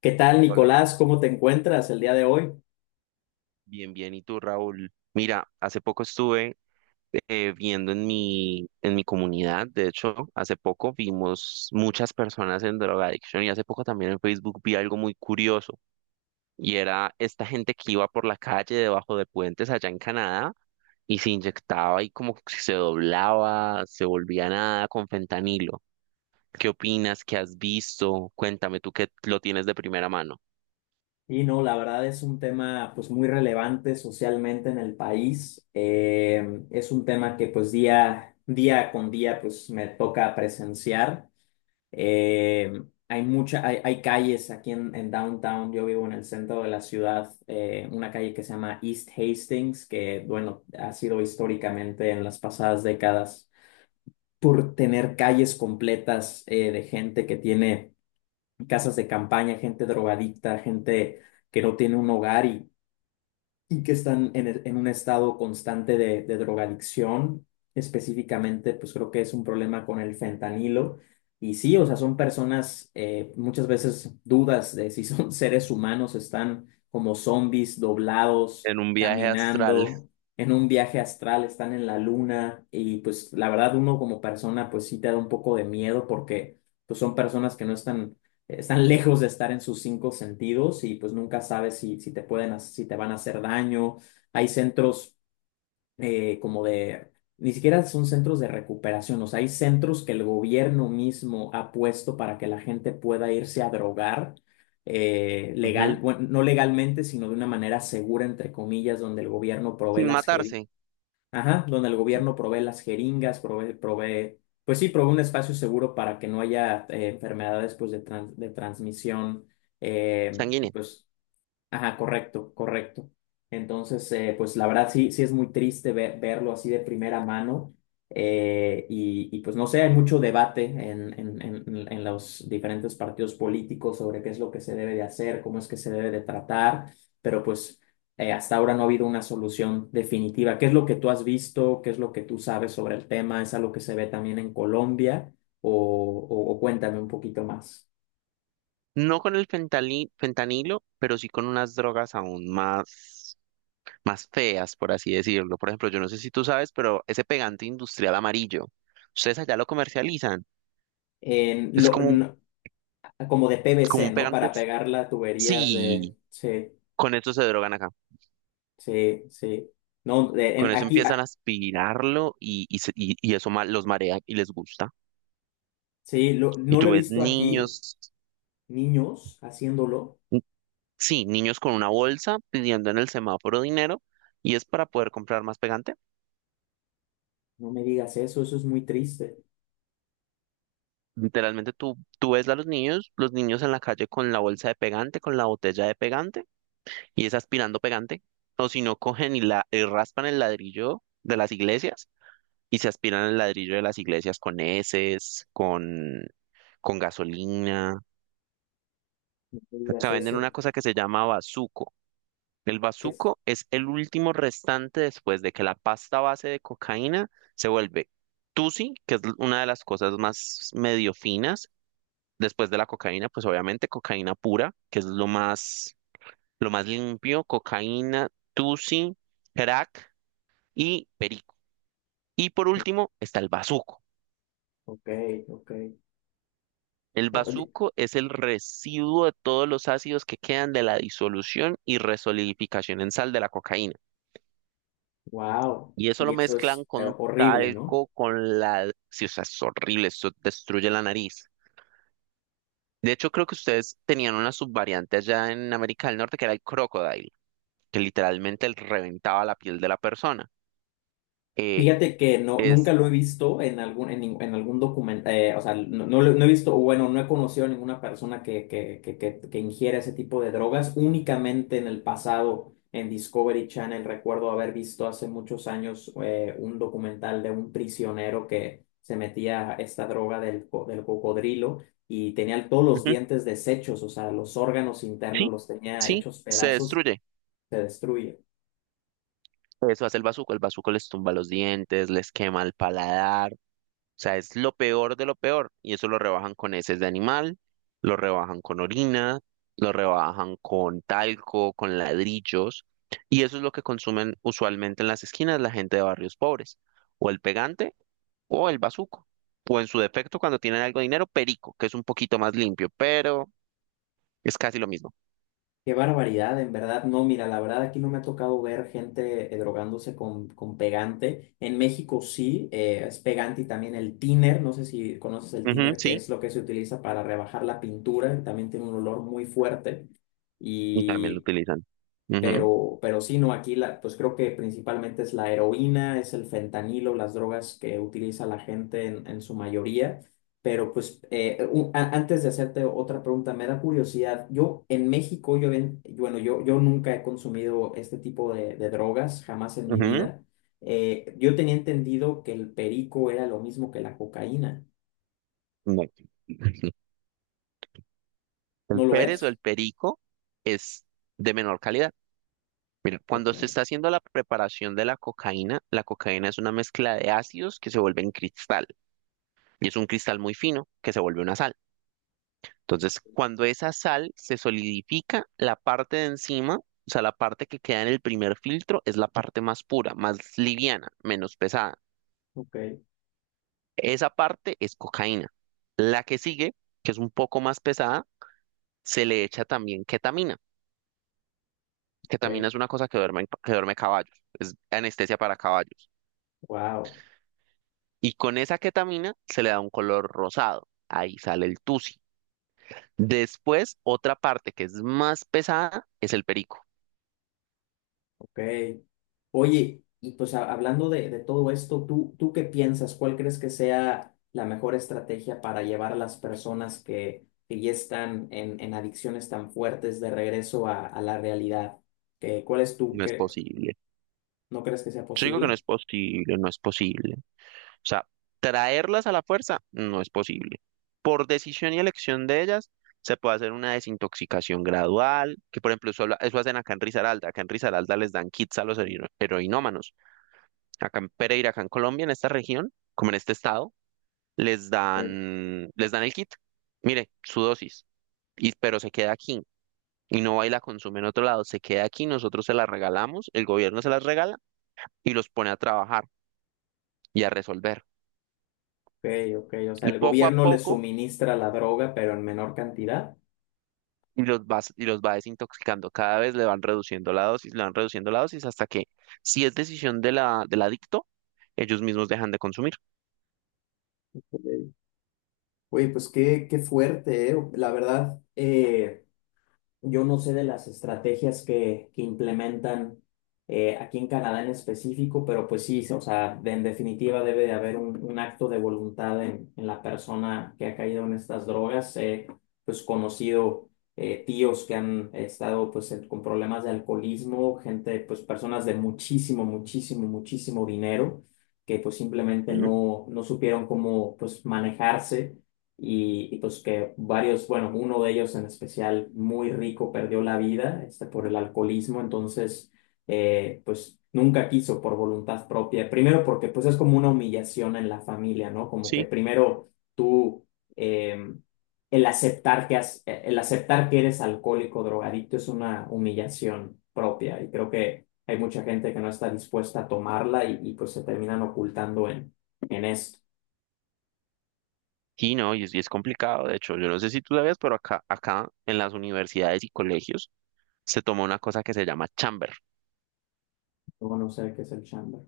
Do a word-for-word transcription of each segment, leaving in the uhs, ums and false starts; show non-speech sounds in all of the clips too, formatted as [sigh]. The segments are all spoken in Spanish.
¿Qué tal, Hola Nicolás? Raúl, ¿Cómo te encuentras el día de hoy? bien, bien. ¿Y tú, Raúl? Mira, hace poco estuve eh, viendo en mi, en mi comunidad, de hecho, hace poco vimos muchas personas en drogadicción y hace poco también en Facebook vi algo muy curioso y era esta gente que iba por la calle debajo de puentes allá en Canadá y se inyectaba y como que se doblaba, se volvía nada con fentanilo. ¿Qué opinas? ¿Qué has visto? Cuéntame tú que lo tienes de primera mano Y no, la verdad es un tema pues muy relevante socialmente en el país. Eh, es un tema que pues día, día con día pues me toca presenciar. Eh, hay mucha, hay, hay calles aquí en, en Downtown. Yo vivo en el centro de la ciudad. Eh, una calle que se llama East Hastings, que bueno, ha sido históricamente en las pasadas décadas por tener calles completas eh, de gente que tiene casas de campaña, gente drogadicta, gente que no tiene un hogar, y, y que están en, el- en un estado constante de, de drogadicción. Específicamente, pues creo que es un problema con el fentanilo. Y sí, o sea, son personas, eh, muchas veces dudas de si son [laughs] seres humanos, están como zombies doblados, en un viaje astral. caminando. En un viaje astral, están en la luna, y pues la verdad uno como persona pues sí te da un poco de miedo, porque pues son personas que no están, eh, están lejos de estar en sus cinco sentidos, y pues nunca sabes si, si te pueden, ha- si te van a hacer daño. Hay centros eh, como de, ni siquiera son centros de recuperación, o sea, hay centros que el gobierno mismo ha puesto para que la gente pueda irse a drogar. Eh, [laughs] legal, Ujú. bueno, no legalmente, sino de una manera segura, entre comillas, donde el gobierno provee Sin las jeringas. matarse, Ajá, donde el gobierno provee las jeringas, provee, provee, pues sí, provee un espacio seguro para que no haya eh, enfermedades pues, de, tran- de transmisión. eh, sanguíneo. pues, Ajá, correcto, correcto. Entonces, eh, pues la verdad sí, sí es muy triste ver- verlo así de primera mano. eh, y, y, pues no sé, hay mucho debate en, en, en, en los diferentes partidos políticos sobre qué es lo que se debe de hacer, cómo es que se debe de tratar, pero pues eh, hasta ahora no ha habido una solución definitiva. ¿Qué es lo que tú has visto? ¿Qué es lo que tú sabes sobre el tema? ¿Es algo que se ve también en Colombia? O, o, o cuéntame un poquito más. No con el fentali- fentanilo, pero sí con unas drogas aún más, más feas, por así decirlo. Por ejemplo, yo no sé si tú sabes, pero ese pegante industrial amarillo, ustedes allá lo comercializan. En Es lo, como, un- no, como de como P V C, un ¿no? pegante. Para pegar las tuberías de... Sí, Sí, con eso se drogan acá. sí, sí. No, de- Con en, eso Aquí, empiezan a ah, aspirarlo y, y, se- y- y eso ma- los marea y les gusta. sí, lo- Y no lo tú he ves visto aquí, niños, niños haciéndolo. n- sí, niños con una bolsa pidiendo en el semáforo dinero y es para poder comprar más pegante. No me digas eso, eso es muy triste. Literalmente tú, tú ves a los niños, los niños en la calle con la bolsa de pegante, con la botella de pegante, y es aspirando pegante, o si no cogen y, la, y raspan el ladrillo de las iglesias y se aspiran el ladrillo de las iglesias con heces, con, con gasolina. No me digas Acá venden una eso. cosa que se llama bazuco. El ¿Qué es? bazuco es el último restante después de que la pasta base de cocaína se vuelve tusi, que es una de las cosas más medio finas. Después de la cocaína, pues obviamente cocaína pura, que es lo más, lo más limpio, cocaína, tusi, crack y perico. Y por último está el bazuco. Ok, ok. El bazuco es el residuo de todos los ácidos que quedan de la disolución y resolidificación en sal de la cocaína. Wow. Y eso Y lo eso mezclan es eh, con horrible, ¿no? talco, con la... Sí, o sea, es horrible, eso destruye la nariz. De hecho, creo que ustedes tenían una subvariante allá en América del Norte que era el crocodile, que literalmente reventaba la piel de la persona. Eh, Fíjate que no, nunca es, lo he visto en algún, en, nin- en algún documento, o sea, no, no, lo- no he visto, o bueno, no he conocido a ninguna persona que, que, que, que, que ingiera ese tipo de drogas. Únicamente en el pasado, en Discovery Channel, recuerdo haber visto hace muchos años eh, un documental de un prisionero que se metía esta droga del, co- del cocodrilo, y tenía todos los ujú, dientes deshechos, o sea, los órganos internos sí, los tenía sí, hechos se pedazos, destruye. se destruye. Eso hace el bazuco. El bazuco les tumba los dientes, les quema el paladar. O sea, es lo peor de lo peor. Y eso lo rebajan con heces de animal, lo rebajan con orina, lo rebajan con talco, con ladrillos. Y eso es lo que consumen usualmente en las esquinas la gente de barrios pobres. O el pegante o el bazuco. O en su defecto, cuando tienen algo de dinero, perico, que es un poquito más limpio, pero es casi lo mismo. Qué barbaridad, en verdad. No, mira, la verdad aquí no me ha tocado ver gente eh, drogándose con, con pegante. En México sí, eh, es pegante y también el thinner. No sé si conoces el Ujú, thinner, que sí, es lo que se utiliza para rebajar la pintura. También tiene un olor muy fuerte. y también lo Y utilizan. Ujú, pero, pero sí, no, aquí la, pues creo que principalmente es la heroína, es el fentanilo, las drogas que utiliza la gente en, en su mayoría. Pero pues eh, un- a- antes de hacerte otra pregunta, me da curiosidad. Yo en México, yo, ven- bueno, yo, yo nunca he consumido este tipo de, de drogas, jamás en mi ujú, vida. Eh, yo tenía entendido que el perico era lo mismo que la cocaína. no. El ¿No lo Pérez o es? el perico es de menor calidad. Mira, Ok, cuando se está haciendo la preparación de la cocaína, la cocaína es una mezcla de ácidos que se vuelven cristal, y es un cristal muy fino que se vuelve una sal. Entonces, cuando esa sal se solidifica, la parte de encima, o sea, la parte que queda en el primer filtro, es la parte más pura, más liviana, menos pesada. ok, Esa parte es cocaína. La que sigue, que es un poco más pesada, se le echa también ketamina. ok. Ketamina es una cosa que duerme, que duerme caballos, es anestesia para caballos. Wow. Y con esa ketamina se le da un color rosado. Ahí sale el tusi. Después, otra parte que es más pesada es el perico. Ok. Oye, y pues ha- hablando de, de todo esto, ¿tú, tú qué piensas? ¿Cuál crees que sea la mejor estrategia para llevar a las personas que, que ya están en, en adicciones tan fuertes de regreso a, a la realidad? ¿Qué- cuál es tu, No es cre- posible. ¿No crees que sea Yo digo que no posible? es posible, no es posible. O sea, traerlas a la fuerza no es posible. Por decisión y elección de ellas, se puede hacer una desintoxicación gradual, que por ejemplo, eso, lo- eso hacen acá en Risaralda. Acá en Risaralda les dan kits a los hero- heroinómanos. Acá en Pereira, acá en Colombia, en esta región, como en este estado, les Ok, dan, les dan el kit. Mire, su dosis, y, pero se queda aquí. Y no va y la consume en otro lado, se queda aquí, nosotros se la regalamos, el gobierno se las regala y los pone a trabajar y a resolver. ok, o sea, Y el poco a gobierno les poco suministra la droga, pero en menor cantidad. y los vas, y los va desintoxicando. Cada vez le van reduciendo la dosis, le van reduciendo la dosis hasta que, si es decisión de la, del adicto, ellos mismos dejan de consumir. Ok. Oye, pues qué, qué fuerte, ¿eh? La verdad, eh, yo no sé de las estrategias que, que implementan eh, aquí en Canadá en específico, pero pues sí, o sea, de- en definitiva debe de haber un, un acto de voluntad en, en la persona que ha caído en estas drogas. He pues conocido eh, tíos que han estado pues en- con problemas de alcoholismo, gente, pues personas de muchísimo, muchísimo, muchísimo dinero que pues simplemente Mm. no, no supieron cómo pues manejarse y, y, pues que varios, bueno, uno de ellos en especial muy rico perdió la vida este, por el alcoholismo, entonces eh, pues nunca quiso por voluntad propia, primero porque pues es como una humillación en la familia, ¿no? Como que Sí, primero tú, eh, el aceptar que has- eh, el aceptar que eres alcohólico, drogadicto es una humillación propia, y creo que hay mucha gente que no está dispuesta a tomarla y, y, pues se terminan ocultando en, en esto. sí, no, y es, y es complicado. De hecho, yo no sé si tú sabías, pero acá, acá en las universidades y colegios se toma una cosa que se llama chamber. Luego no sé qué es el chamber.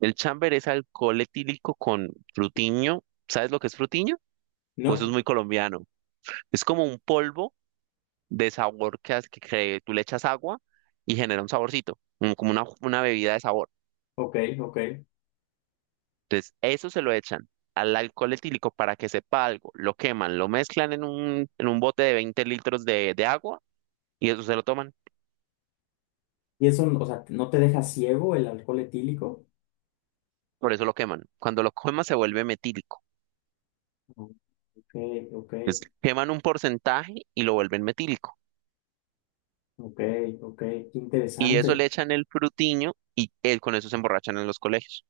El chamber es alcohol etílico con frutiño. ¿Sabes lo que es frutiño? Pues eso es No, muy colombiano. Es como un polvo de sabor que, hace- que que tú le echas agua y genera un saborcito, mm, como una, una bebida de sabor. Ok, ok. Entonces, eso se lo echan al alcohol etílico para que sepa algo, lo queman, lo mezclan en un, en un bote de veinte litros de, de agua y eso se lo toman, ¿Y eso, o sea, no te deja ciego el alcohol etílico? por eso lo queman. Cuando lo queman se vuelve metílico. Ok, ok, Entonces, queman un porcentaje y lo vuelven metílico. ok, ok. Qué Y eso interesante. le echan el frutiño y él, con eso se emborrachan en los colegios.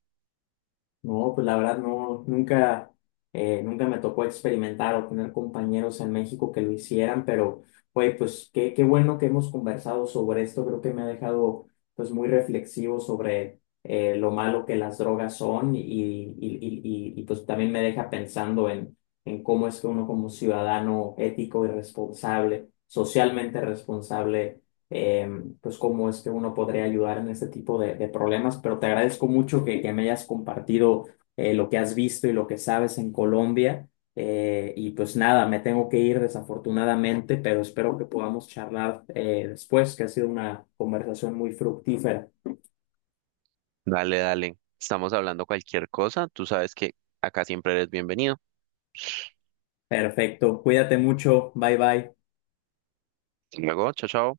No, pues la verdad no, nunca, eh, nunca me tocó experimentar o tener compañeros en México que lo hicieran, pero, güey, pues qué, qué bueno que hemos conversado sobre esto, creo que me ha dejado pues muy reflexivo sobre eh, lo malo que las drogas son, y, y, y, y, y, pues también me deja pensando en, en cómo es que uno como ciudadano ético y responsable, socialmente responsable, eh, pues cómo es que uno podría ayudar en este tipo de, de problemas, pero te agradezco mucho que, que me hayas compartido eh, lo que has visto y lo que sabes en Colombia. Eh, y pues nada, me tengo que ir desafortunadamente, pero espero que podamos charlar eh, después, que ha sido una conversación muy fructífera. Dale, dale, estamos hablando cualquier cosa, tú sabes que acá siempre eres bienvenido. Perfecto, cuídate mucho, bye bye. Hasta luego, chao, chao.